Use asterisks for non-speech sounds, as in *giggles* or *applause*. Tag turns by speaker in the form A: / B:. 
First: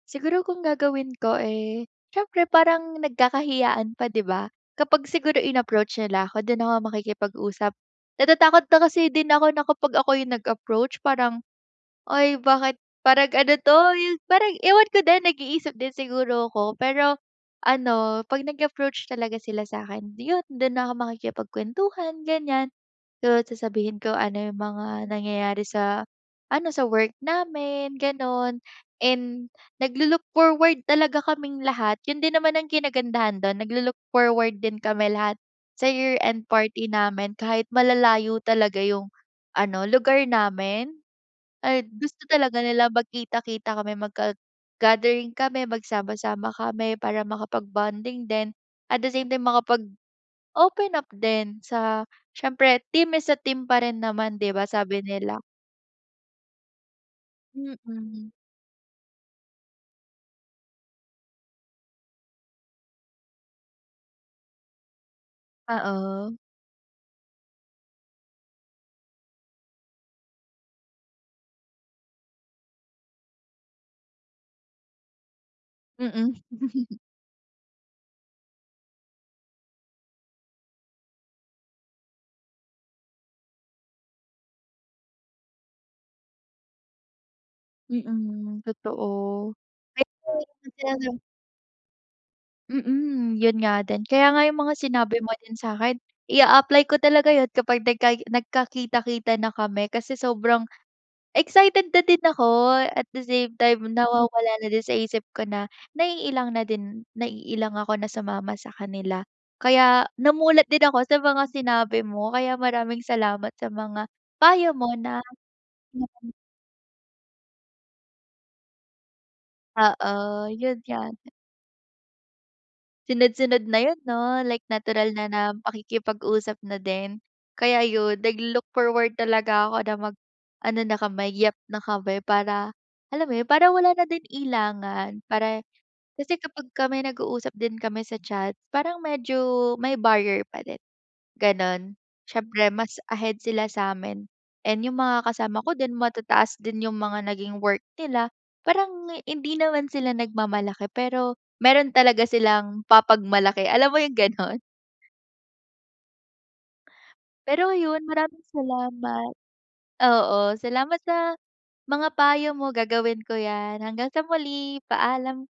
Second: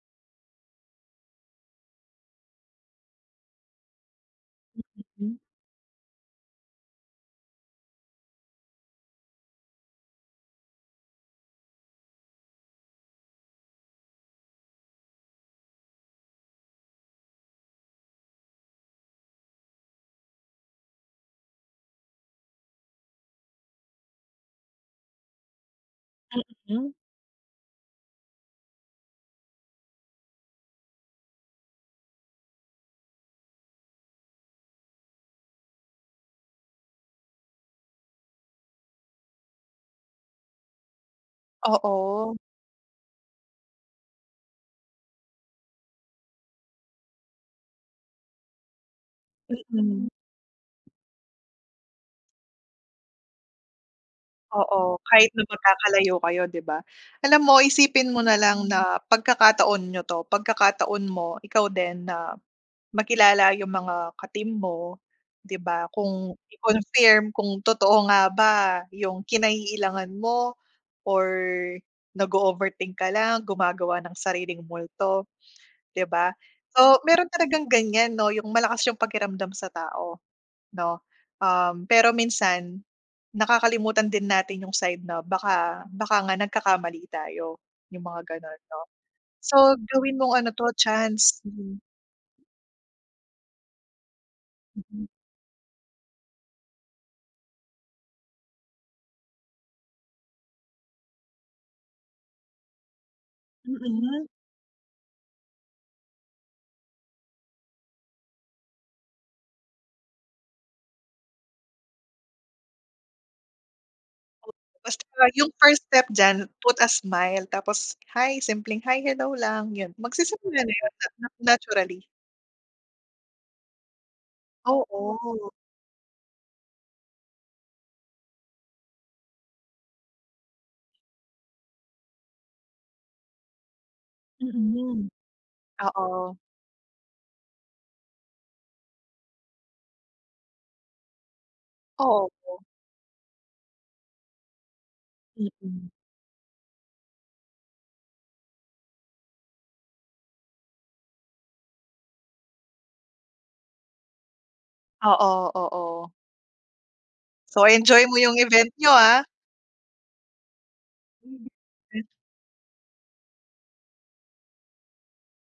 A: Siguro kung gagawin ko, eh, syempre parang nagkakahiyaan pa, di ba?
B: Hmm.
A: Kapag
B: Mm.
A: siguro inapproach nila ako, dun ako makikipag-usap. Natatakot na kasi din ako na ako yung nag-approach, parang, "Ay bakit, parang ano to?" Yung parang ewan ko din, nag-iisip din siguro ako. Pero ano, pag nag-approach talaga sila sa'kin yun, dun na ako makikipagkwentuhan, ganyan. So, sasabihin ko ano yung mga nangyayari sa,
B: Hmm.
A: ano sa
B: Mm.
A: work namin, ganun and naglo-look forward talaga kaming lahat. Yun din naman ang kinagandahan dun, naglo-look forward din kami lahat, sa year-end party namin. Kahit malalayo talaga yung ano, lugar namin? Ay, gusto
B: Oo.
A: talaga nilang magkita-kita kami, mag gad gathering kami, magsama-sama kami, para makapag-bonding din, at the same time,
B: Mm.
A: makapag-open up din sa syempre, "Team is a team." pa rin naman di ba,
B: Oo,
A: sabi
B: kahit
A: nila?
B: na magkakalayo kayo, di ba? Alam mo, isipin mo
A: Mm.
B: na lang na pagkakataon ninyo 'to, pagkakataon mo, ikaw din na, makilala yung mga ka-team mo, di ba? Kung
A: Oo.
B: i-confirm kung totoo nga ba, yung kinaiilangan mo or nag-o-overthink ka lang, gumagawa ng sariling multo, di
A: Mm.
B: ba?
A: *giggles*
B: So, meron talagang ganyan, no, yung malakas yung pakiramdam sa tao, no? Um, pero minsan, nakakalimutan din natin yung side na, baka baka nga nagkakamali tayo, yung mga ganon,
A: Mm,
B: no?
A: totoo.
B: So, gawin mong ano 'to
A: *unintelligible* talaga.
B: chance, mhm.
A: Mm, yun nga din, kaya nga yung mga
B: Mhm.
A: sinabi mo din sa'kin, i-aapply ko talaga yun, kapag nagkai nagkakita-kita na kami. Kasi sobrang excited na din ako at the same time
B: Mm.
A: nawawala na din sa isip ko na, naiilang na din, naiilang ako na sumama sa kanila. Kaya namulat din ako sa mga sinabi mo, kaya maraming salamat sa mga payo mo
B: Basta
A: na
B: wa yung first step
A: mm.
B: dyan, put a smile, tapos," Hi," simpleng, "Hi, hello" lang yun,
A: Oo,
B: magsisimula na
A: yun
B: yun na
A: yan.
B: na naturally.
A: Sunod-sunod na yun, no, like natural na na
B: Oo.
A: pakikipag-usap na din. Kaya yun, naglo-look forward talaga ako na mag-ano na kami, yep na kami, para alam mo yun? Para wala na din
B: Mm,
A: ilangan, para
B: oo.
A: kasi kapag kami nag-uusap din kami sa chat, parang medyo may barrier pa din, ganun.
B: Obo.
A: Syempre, mas ahead sila sa'min and yung mga kasama ko
B: Mm.
A: din, matataas din yung mga naging work nila, parang hindi naman sila nagmamalaki, pero meron talaga silang papagmalaki, alam mo yung ganun?
B: Oo, oo. So
A: Pero yun,
B: i-enjoy mo yung
A: maraming
B: event ninyo, ah!
A: salamat. Oo, salamat sa mga payo mo gagawin ko yan. Hanggang sa muli, paalam.